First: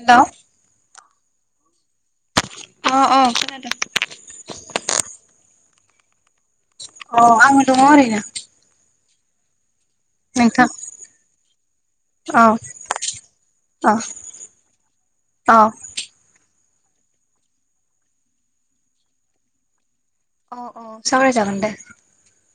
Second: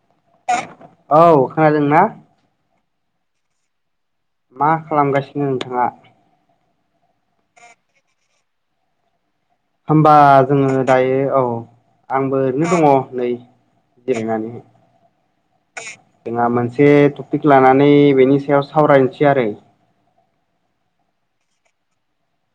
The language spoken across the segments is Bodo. हेलौ औ खोनादों ना? अ अ खोनदों। मा खालामगासिनो नोंथाङा। अ आङो दङ ओरोयनो। होमबा नोंथां जोङो दायो औ आंबो औ ओरैनो दङ नै। औ गिरायनानै औ जोंहा मोनसे टपिक लानानै बेनि सायाव सावरायनोसै आरो। अ अ सागराय जागोन दे।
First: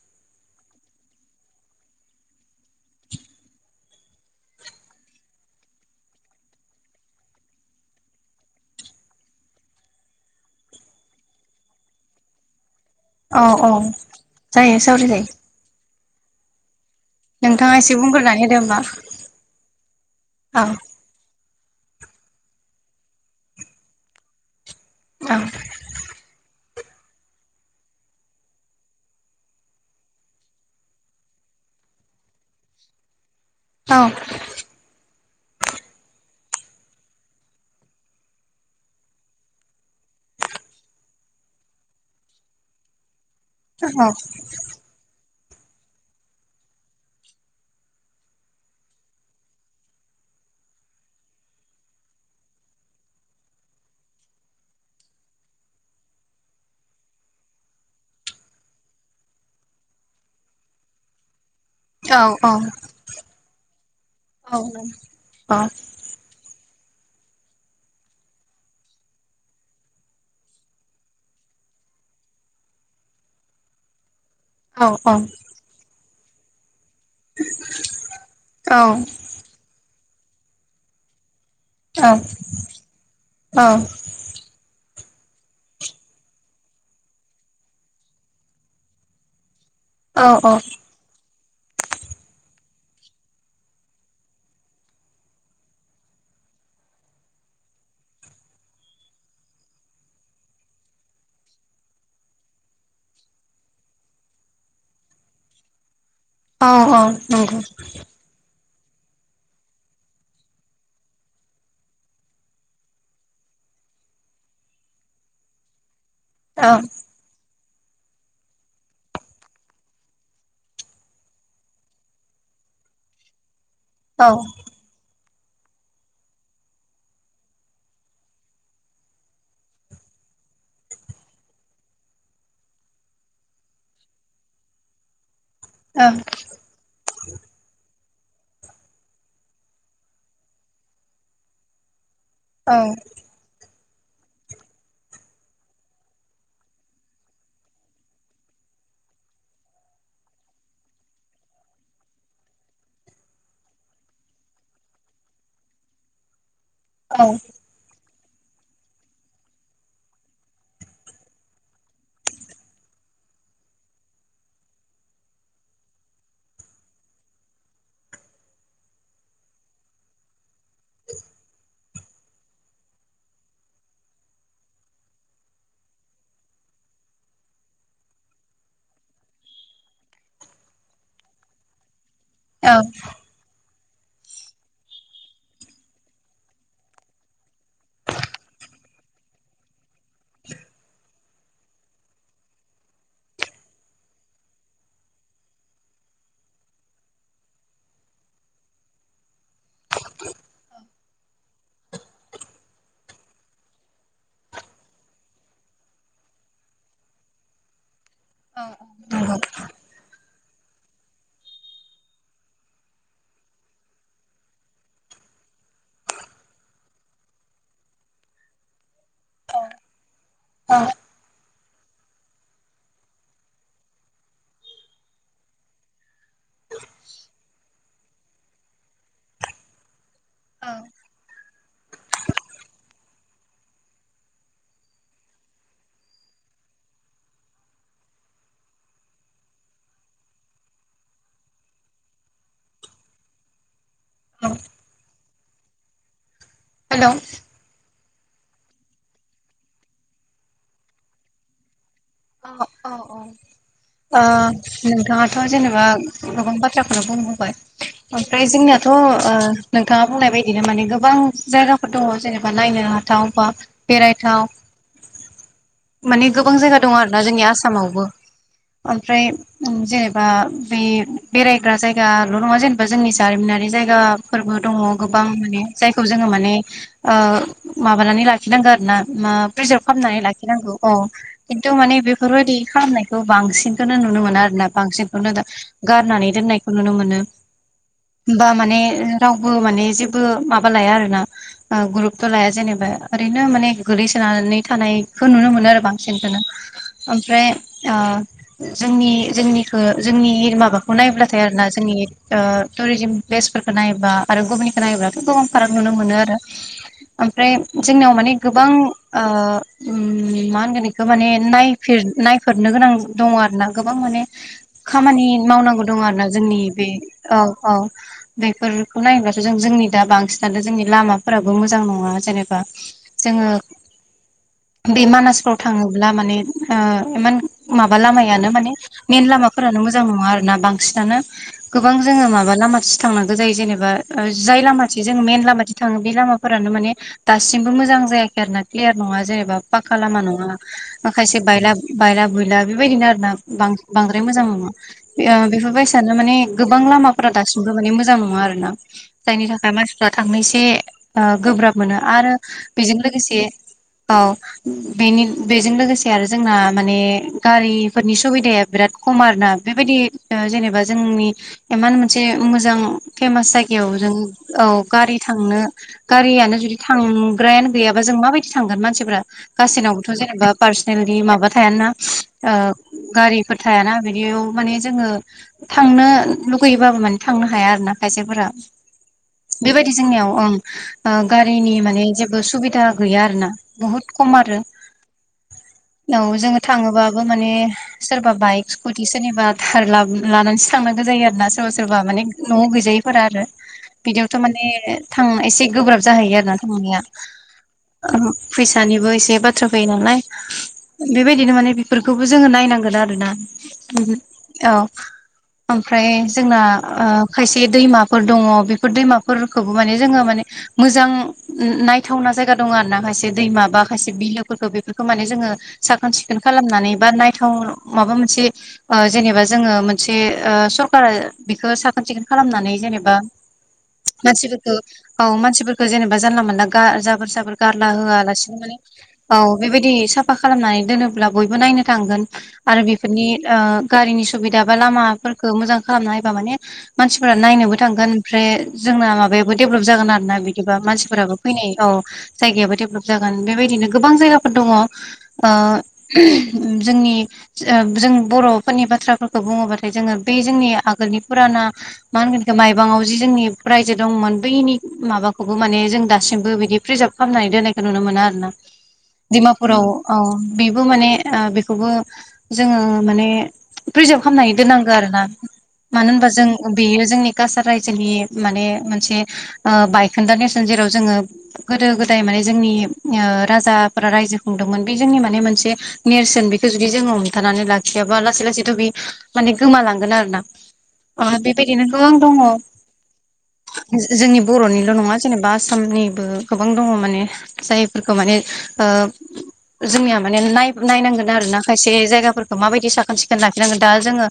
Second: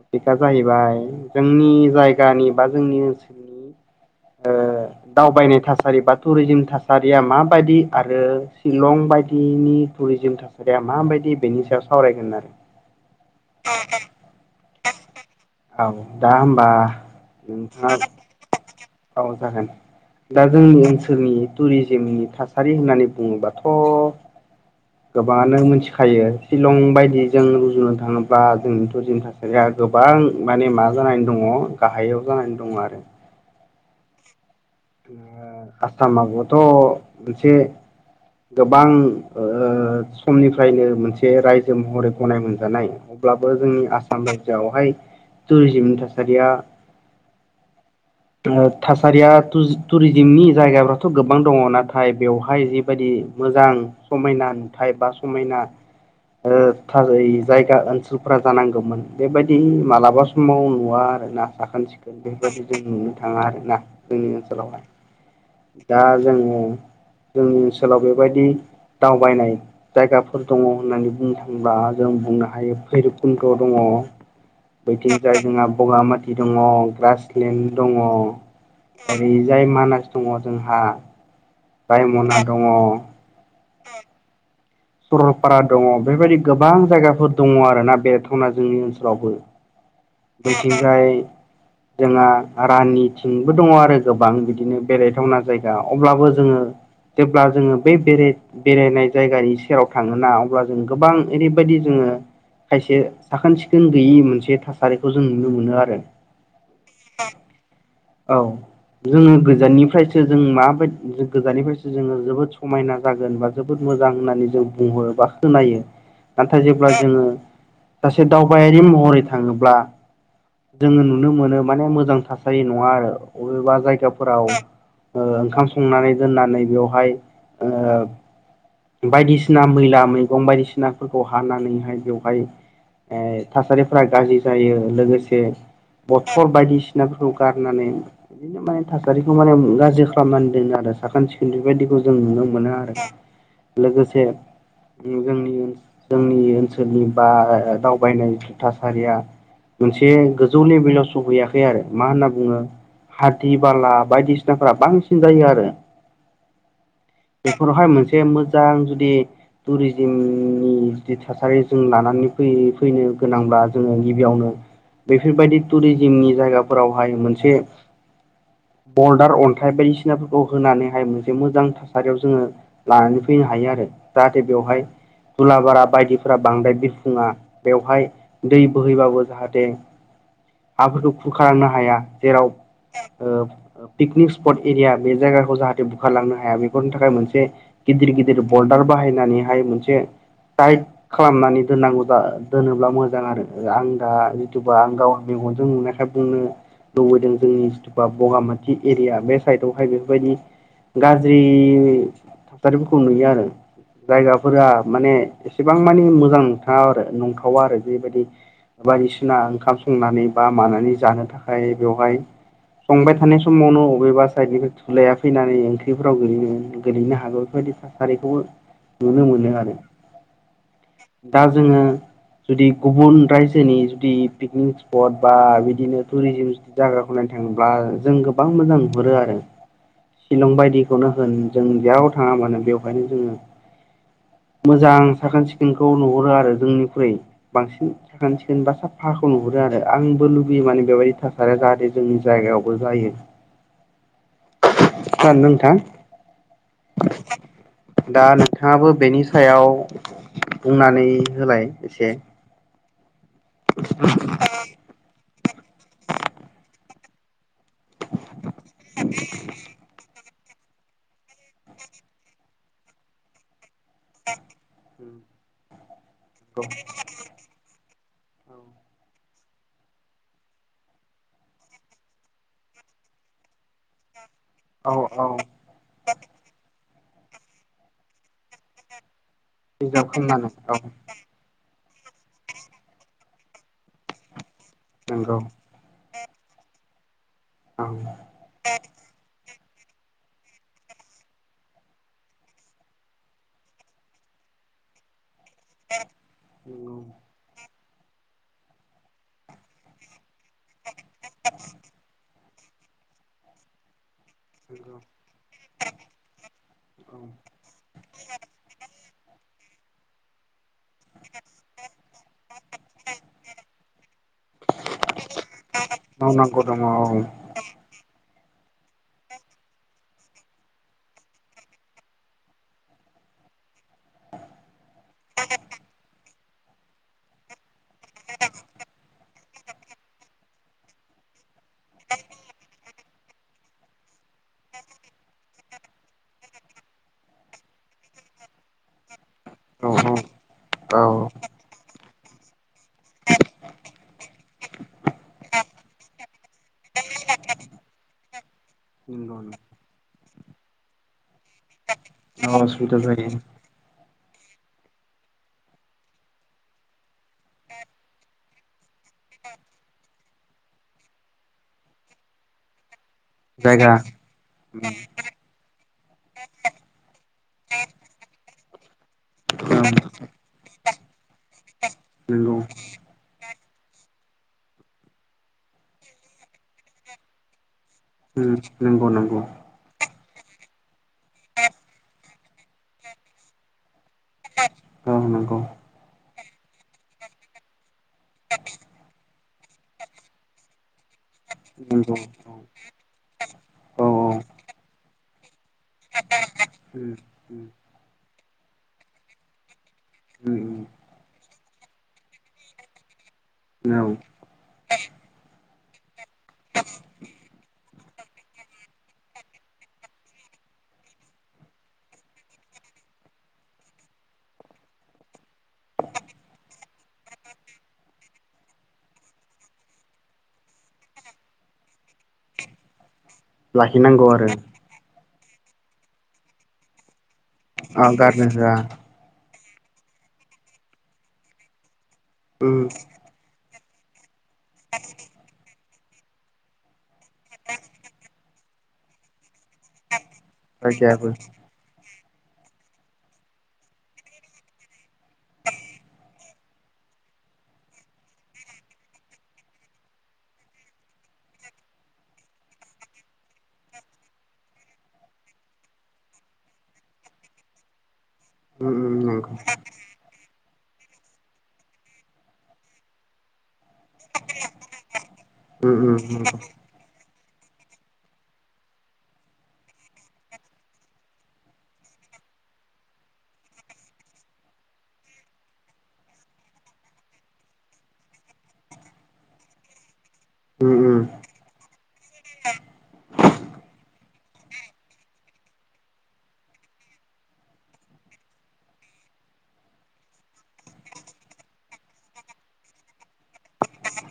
टपिकआ जाहैबाय जोंनि जायगानि बा जोंनि ओनसोलनि। ओ दावबायनाय थासारि बा टुरिजिम थासारिया माबायदि आरो शिलं बायदिनि। टुरिजिम थासारिया माबायदि बेनि सायाव सावरायगोन आरो। औ औ जायो सावराय जायो। औ दा होमबा। एसे नोंथाङा बुंग्रोनानै होदो होमबा औ जागोन दा जों। औ जोंनि टुरिजिमनि थासारि होननानै बुङोबाथ। औ गोबाङानो मिथिखायो। शिलं बायदिजों रुजुनो थाङोब्ला जोंनिथ [unintelligible] थासारिया गोबां। माने मा जानानै दङ गाहायाव जानानै दङ आरो। औ आसामावबोथ मोनसे। गोबां ओ-समनिफ्रायनो मोनसे रायजो महरै गनाय मोनजानाय। अब्लाबो जोंनि आसाम रायजोआवहाय टुरिजिमनि थासारिया। थासारिया टुरिजिमनि जायगाफ्राथ' गोबां दङ नाथाय बेवहाय जिबायदि मोजां समायना नुथाय बा समायना [unintelligible] जायगा ओनसोलफ्रा जानांगौमोन बेबायदि मालाबा समाव नुवा आरोना साखोन सिखोन औ बेफोरबायदि औ जों नुनो मोननो थाङा आरोना जोंनि औ ओनसोलावहाय औ दा जोङो जोंनि ओनसोलाव बेबायदि दावबायनाय जायगाफोर दङ होननानै बुंनो थाङोब्ला जों बुंनो हायो भैरबकुन्द' दङ औ बैथिंजाय जोंहा बगामाथि दङ ग्रास दङ औ ओरैजाय मानास दङ जोंहा रायमना दङ औ सरलपारा दङ बेबायदि गोबां जायगाफोर दङ आरोना बेरायथावना जोंनि ओनसोलावबो औ बैथिंजाय जोंहा राननिथिंबो दङ आरो गोबां बिदिनो बेरायथावना जायगा अब्लाबो जोङो जेब्ला जोङो बै बेराय बेरायनाय जायगानिसो सेराव थाङोना अब्ला जों गोबां ओरैबायदि जोङो खायसे साखोन सिखोन गैयि मोनसे थासारिखौ जों नुनो मोनो आरो। औ औ नंगौ। औ जोङो गोजाननिफ्रायसो जों मा बाय गोजाननिफ्रायसो जोङो जोबोद समायना जागोन बा जोबोद मोजां होननानै जों बुंहरोबा खोनायो नाथाय जेब्ला जोङो सासे दावबायारि महरै थाङोब्ला जोङो नुनो मोनो माने मोजां थासारि नङा आरो बबेबा जायगाफोराव ओंखाम संनानै दोननानै बेवहाय ओ बायदिसिना मैला मैगं बायदिसिनाफोरखौ हानानैहाय बेवहाय थासारिफोरा गाज्रि जायो बथल बायदिसिनाफोरखौ गारनानै बिदिनो माने थासारिखौ माने गाज्रि खालामनानै दोनो आरो साखोन सिखोन बेबायदिखौ जों नुनो मोनो मोनो आरो लोगोसे जों जोंनि ओनसोलनि बा दावबायनाय थासारिया मोनसे गोजौ लेभेलाव सौहैयाखै आरो मा होनना बुङो हाद्रि बाला बायदिसिनाफोरा बांसिन जायो आरो औ बेफोरावहाय मोनसे मोजां जुदि टुरिजिमनि जि थासारि जों लानानै फै-फैनो गोनांब्ला जोङो गिबियावनो बेफोरबायदि टुरिजिमनि जायगाफोरावहाय मोनसे बरडार अन्थाइ बायदिसिनाफोरखौ होनानैहाय मोनसे मोजां थासारियाव जोङो लानानै फैनो हायो आरो जाहाथे बेवहाय दुलाबारा बायदिफोरा बांद्राय बिफुङा बेवहाय दै बोहैबाबो जाहाथे हाफोरखौ खुरखारांनो हायो हाया जेराव पिकनिक स्पट एरिया बे जायगाखौ जाहाथे बुखारलांनो हाया बेफोरनि थाखाय मोनसे गिदिर गिदिर बरडार बाहायनानैहाय मोनसे टाइट खालामनानै दोननांगौ दोनोब्ला मोजां आरो आं दा जिथुबा आं गाव मेगनजों नुनायखाय बुंनो लुबैदों जोंनि जिथुुबा बगामाथि एरिया बे साइदआवहाय बेफोरबायदि गाज्रि थासारिफोरखौ नुयो आरो जायगाफोरा माने एसेबां मानि मोजां नथाङाव आरो नंथावा आरो बेबायदि नंगौ बायदिसिना ओंखाम संनानै बा मानानै जानो थाखाय बेवहाय संबाय थानाय समावनो बबेबा साइडनिफ्राय थुलाया फैनानै ओंख्रिफोराव गो गोलैनो हागौ बेफोरबायदि थासारिखौबो नुनो मोनो आरो अ दा जोङो जुदि गुबुन रायजोनि जुदि पिकनिक स्पट बा बिदिनो टुरिजिम जायगाखौ नायनो थाङोब्ला जों गोबां मोजां नुहुरो आरो शिलं औ बायदिखौनो होन जों जेरयाव थाङा मानो बेवहायनो जोङो मोजां साखोन सिखोनखौ नुहरो आरो जोंनिख्रुइ बांसिन सोन सिखोन बा साफाहाखौ नुहुरो आरो आंबो लुबैयो माने बेबायदि थासारिया जाहाथे जोंनि जायगायावबो जायो औ खोनादोंना नोंथां [unintelligible] दा नोंथाङाबो बेनि सायाव बुंनानै होलाय एसे औ औ नोंथाङाथ' जेनेबा गोबां बाथ्रा आ बुंबोबाय ओमफ्राय जोंनियाथ' नोंथाङा बुंनाय बायदिनो माने गोबां जायगाफोर दङ जेनेबा नायनो हाथाव बा बेरायथाव माने गोबां जायगा दं आरोना जोंनि आसामावबो ओमफ्राय जेनेबा बे बेरायग्रा जायगाल' नङा जेनेबा बा जोंनि जारिमिनारि जायगाफोरबो दङ औ गोबां औ माने जायखौ जोङो माने माबानानै लाखिनांगोन आरोोना मा प्रिजार्भ खालामनानै लाखिनांगौ औ खिन्थु माने बेफोरबायाददि खालामनायखौ बांसिनखौनो नुनो मोना आरोना बांसिनखौनो नंगौ गारनानै दोननायखौ नुनो मोनो औ बा माने रावबो माने जेबो माबा लाया आरोना ग्रुपथ' लाया जेनेबा ओरैनो माने गोलैसोनानै थानायखौ नुनो मोनो आरो बांसिनखोनो‌ नंगौ ओमफ्राय ओ जोंनि जोंनिखो जोंनि माबाखौ नायब्लाथाय आरोना जोंनि टुरिजिम प्लेसफोरखौ नायोबा आरो गुबुननिखौ नंगौ नायोब्लाथ' गोबां फाराग नुनो मोनो आरो औ ओमफ्राय जोंनाव माने गोबां मा होनगोन बेखौ माने नाय नायफेरनो गोनां दङ आरो ना गोबां माने खामानि मावनांगौ दं आरोना जोंनि मावनांगौ दङ बे औ औ बेफोरखौ नायोबथ' जों जोंनि दा बांसिनानो जोंनि लामाफोराबो मोजां नङा जेनेबा जोङो बे मानासफ्राव थाङोब्ला माने इमान माबा लामायानो माने मेन लामाफोरानो मोजां नङा आरो ना बांसिनानो गोबां जोङो माबा लामाथिं थांनांगौ जायो जेनेबा जाय लामाथि जोङो मेन लामाथिं थाङो बे लामा फोरानो माने दासिमबो मोजां जायाखै आरो ना क्लियार नङा जेनेबा औ पाक्का लामा नङा औ खायसे बायला बायला बुयला बेबायदिनो आरोना बांद्राय मोजां मोना बेफोरबायसानो माने गोबां लामाफोरा दासिमबो माने मोजां नङा आरो ना नंगौ जायनि थाखाय मानसिफ्रा थांनो एसे गोब्राब मोनो आरो औ बेजों असुबिदा जायो लोगोसे औ बेनि बेजों लोगोसे आरो जोंना माने गारिफोरनि सुबिदाया बिराद खम आरोना बेबायदि जेनेबा जोंनि इमान मोनसे मोजां फेमास जायगा जायगायाव जों औ गारि थांनो गारियानो जुदि थांग्रायानो गैयाबा जों माबायदि थांगोन मानसिफ्रा औ गासिनावबोथ' जेनेबा फार बेबायदि माबा थायाना नंगौ गारिफोर थायाना बिदियाव माने जोङो थांनो लुगैयोबाबो माने थांनो हाया आरो ना खायसेफोरा नंगौ नंगौ बेबायदि जोंनियाव ओं गारिनि माने जेबो सुबिदा गैया आरो ना बुहुत खम आरो औ नोंगौ औ जोङो थाङोबाबो माने सोरबा बाइक स्कुटि सोरनिबा थार लानानैसो थांनांगौ जायो आरो ना सोरबा सोरबा नंगौ माने न'आव गैजायैफोरा आरो औ बिदियावथ' माने थां एसे गोब्राब जाहैयो आरोना थांनाया फैसानिबो एसे बाथ्रा फैयो नालाय बेबायदिनो माने बेफोरखौबो जोङो नायनांगोन आरोना औ औ ओमफ्राय जोंना ओ खायसे दैमाफोर दङ बेफोर दैमाफोरखौबो माने जोङो माने मोजां नायथावना जायगा दङ आरो ना खायसे दैमा बा खायसे बिलोफोरखौ बे खौ माने जोङो साखोन सिखोन खालामनानै बा नायथाव माबा मोनसे ओ जेनेबा जोङो मोनसे सरखारा बेखौ साखोन सिखोन खालामनानै जेनेबा लाखिनांगौ आरो मानसिफोरखौ औ मानसिफोरखौ जेनेबा जानला मोनला जाबोर जाबोर गारला गारनो होआलासिनो होआ माने औ बेबायदि साफा खालामनानै दोनोब्ला बयबो नायनो थांगोन आरो बेफोरनि गारिनि सुबिदा बा लामाफोरखौ मोजां खालामना होयोबा माने मानसिफोरा नायनोबो थांगोन ओमफ्राय जोंना माबायाबो डेभेलप जागोन आरो ना बिदि बिदिबा मानसिफोराबो जायगायाबो फैनाय औ जायगायाबो डेभेलप जागोन बेबायदिनो गोबां जायगाफोर दङ ओ उ जोंनि जों बर'फोरनि बाथ्राफोरखौ बुङोबाथाय जोङो बे जोंनि आगोलनि फुराना मा होनगोन इखो माइबाङाव जि जोंनि रायजो दंमोन बैनि माबाखौबो माने जों दासिमबो बिदि प्रिजार्भ खालामामनानै दोननायखौ नुनो मोनो आरो ना दिडमापुराव औ बेबो माने ओ बेखौबो जोङो माने रिजार्भ खालामनानै दोननांगौ आरो ना मानो होनबा नंगौ जों बेयो जोंनि काछार रायजोनि माने मोनसे बायखोन्दा नेरसोन जेराव जोङो गोदो गोदाय माने जोंनि ओ राजाफोरा रायजो खुंदोंमोन बे जोंनि माने मोनसे नेरसोन बेखौ जुदि जोङो हमथानानै लाखियाबा लासै लासैथ' बि माने गोमालांगोन आरो ना उम उम अ बेबायदिनो दङ जोंनि बर'निल' नङा जेनेबा आसामनिबो गोबां दङ माने जायफोरखौ माने ओ जोंनिया माने नाय नायनांगोन आरोना खायसे जायगाफोरखौ माबायदि साखोन सिखोन लाखिनांगोन दा जोङो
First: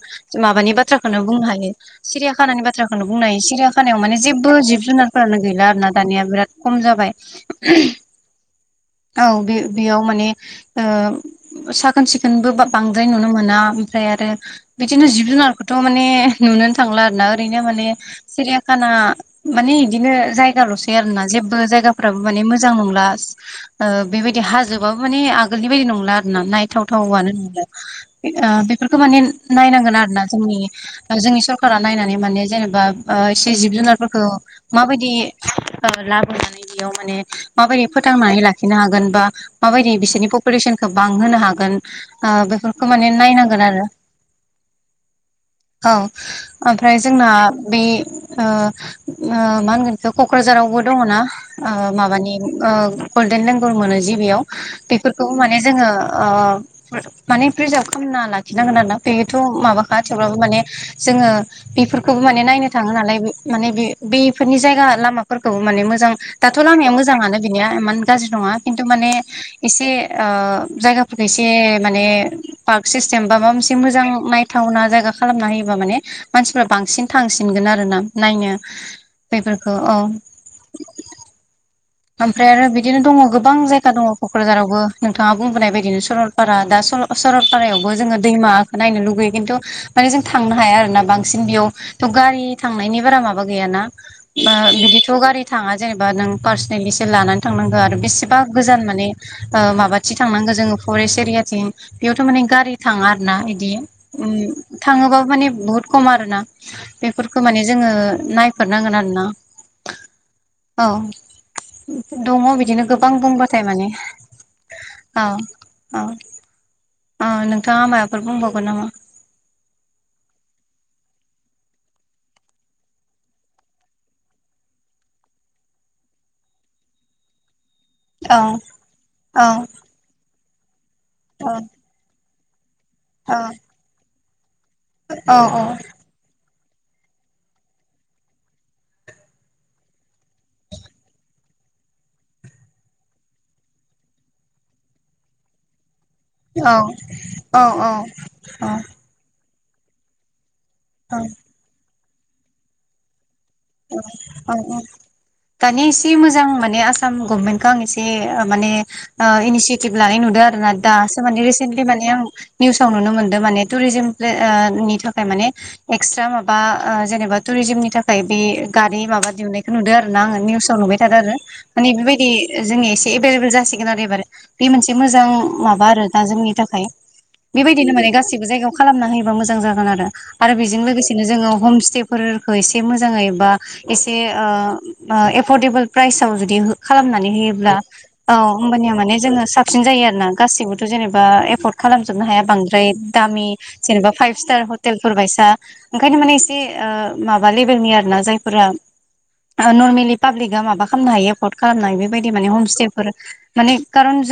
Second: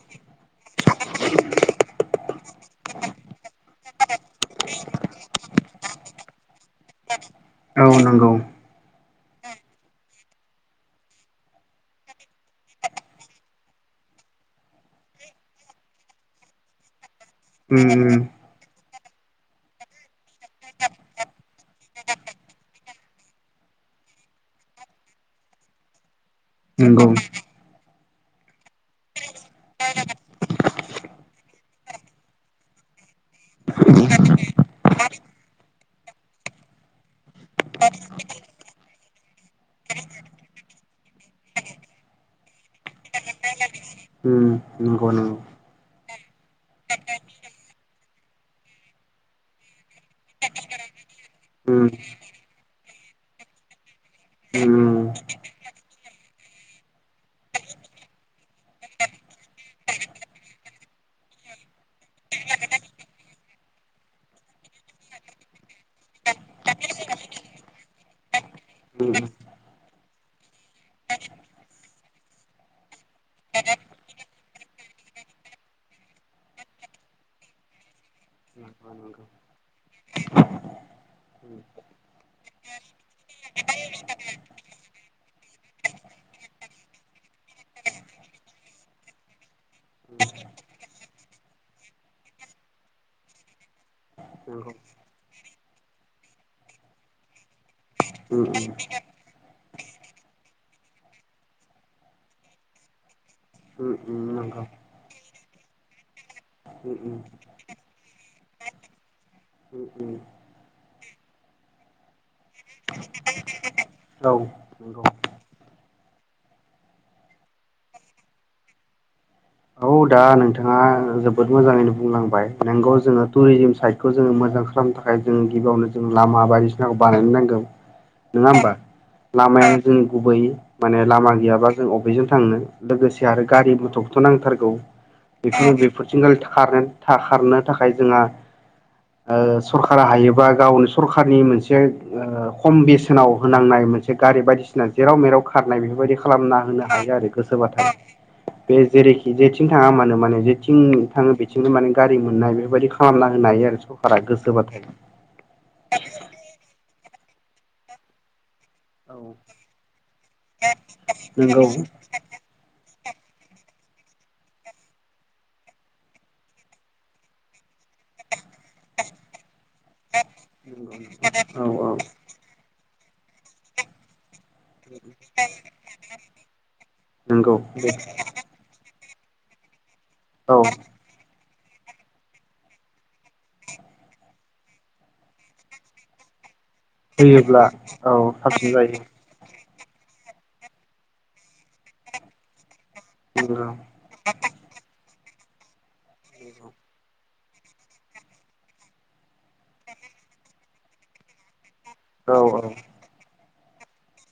माबानि बाथ्राखौनो बुंनो हायो सिरियाखानानि बाथ्राखौनो बुंनो हायो सिरियााखानायाव माने जेबो जिब जुनारफोरानो गैला आरोना दानिया बिराद खम जाबाय औ नंगौ औ बे बेयाव माने ओ साखोन सिखोनबो बांद्राय नुनो मोना ओमफ्राय आरो बिदिनो जिब जुनारखौथ' माने नुनो थांला आरोना ओरैनो माने उम उम सिरियाखाना माने इदिनो जायगाल'सै आरोना जेबो जायगाफ्राबो माने मोजां नंला ओ बेबायदि हाजोबाबो माने आगोलनि बायदि नंला आरोना नंगौ नायथावथावनो नंला बेफोरखौ माने नायनांगोन आरो ना जोंनि जोंनि सरकारा नायनानै माने जेनेबा एसे जिब जुनारफोरखौ माबायदि लाबोनानै बेयाव माने माबायदि फोथांनानै लाखि लाखिनो हागोन बा माबायदि बिसोरनि पपुलेसनखौ बांहोनो हागोन ओ बेफोरखौ माने नायनांगोन आरो उम नंगौ नोंगौ औ ओमफ्राय जोंना बे ओ ओ मा होनगोन क'क्राझारावबो दङना ओ उम माबानि ओ गल्डेन लेंगल मोनो जि बेयाव उम बेफोरखौबो माने जोङो ओ माने प्रिजार्भ खालामना लाखिनांगोन आरोना बेयोथ' माबाखा थेवब्लाबो माने जोङो बेफोरखौबो माने नायनो थाङो नालाय माने बे बेफोरनि जायगा लामाफोरखौबो माने मोजां दाथ' लामाया मोजाङानो बिनिया इमान गाज्रि नङा खिन्थु माने उम एसे ओ जायगाफोरखौ एसे माने पार्क सिस्टेम बा माबा मोनसे मोजां नायथावना जायगा खालामना होयोबा माने मानसिफ्रा बांसिन थांसिनगोन आरो ना नायनो बेफोरखौ औ ओमफ्राय आरो बिदिनो दङ गोबां जायगा दङ क'क्राझारावबो नोंथाङा बुंबोनाय बायदिनो सरल [unintelligible] दा सरलपारायावबो जोङो दैमाखौ नायनो लुगैयो खिन्थु माने जों थांनो हाया आरो ना बांसिन बेयाव थ' गारि थांनायनि बारा माबा गैयाना बिदिथ' गारि थाङा जेनेबा नों पार्स [unintelligible] लानानै थांनांगौ आरो बेसेबा गोजान माने माबाथिं थांनांगौ जोङो फरेस्ट एरियाथिं बेयावथ' माने गारि थाङा आरो ना बिदि थाङोबाबो माने बहुत खम आरो ना। बेफोरखौ माने जोङो नायफेरनांगोन आरोना औ। दङ बिदिनो गोबां बुंबाथाय माने औ नंगौ औ औ औ नोंथाङा माबाफोर बुंबावगोन नामा? औ दा नोंथाङा जोबोद मोजाङैनो बुंलांबाय नोंगौ जोङो टुरिजिम साइडखौ जोङो मोजां खालामनो थाखाय ओमफ्राय जों गिबियावनो जों लामा बायदिसिनाखौ बानायनो नांगौ। औ नङा होमबा औ लामाया जों गुबैय माने लामा औ गैयाबा जों बबेजों थांनो लोगोसे औ आरो गारि [unintelligible] नांथारगौ औ बेखनो [unintelligible] खारनो थाखाय जोंहा सरकारा हायोबा गावनो सरखारनि मोनसे खम बेसेनाव होनांनाय मोनसे गारि बायदिसिना' जेराव मेराव खारनाय बेफोरबायदि खालामना औ होनो हायो आरो गोसोबाथाय औ बे औ जेरै जेथिं थाङा मानो माने जेथिं थाङो बेथिंनो माने गारि मोननाय बेफोरबायदि खालामना होनो हायो आरो। सरकारा गोसोबाथाय दानि एसे मोजां माने आसाम गभमेन्टखौ आं एसे माने औ इनिसियेटिभ लानाय नुदों आरोना दासो माने नंगौ रिसेन्टलि माने आं निउसाव नुनो मोन्दों माने टुरिजिम प्लेओ नि थाखाय माने एक्सट्रा माबा ओ जेनेबा टुरिजमनि थाखाय बे गारि माबा दिहुननायखौ नुदो आरोना आङो निउसाव नुबाय थादों आरो। नंगौ औ माने औ बेबायदि जोंनि एसे एभेलेबेल जासिगोन आरो एबार बे मोनसे मोजां माबा आरो दा जोंनि थाखाय नंगौ बेबायदिनो बे माने गासिबो जायगायाव खालामना होयोबा मोजां जागोन आरो औ बेजों लोगोसेनो जोङो हमस्टे फोरफोरखौ एसे मोजां जोङो एबा एसे ओ एफोर्डेबोल प्रायसआव जुदि हो खालामनानै होयोब्ला औ होमबानिया माने जोङो साप साबसिन जायो आरो ना गासिबोथ' जेनेबा एफर्ड खालामजोबनो हाया बांद्राय दामि नंगौ जेनेबा फाइप स्तार हतेलफोर बायसा ओंखायनो माने एसे ओ माबा लै [unintelligible] आरोना जायफोरा नरमेलि पाब्लिकआ माबा खालामनो हायो एफर्ड खालामनो हायो बेबायदि माने औ औ हमस्टे फोर माने कारन जों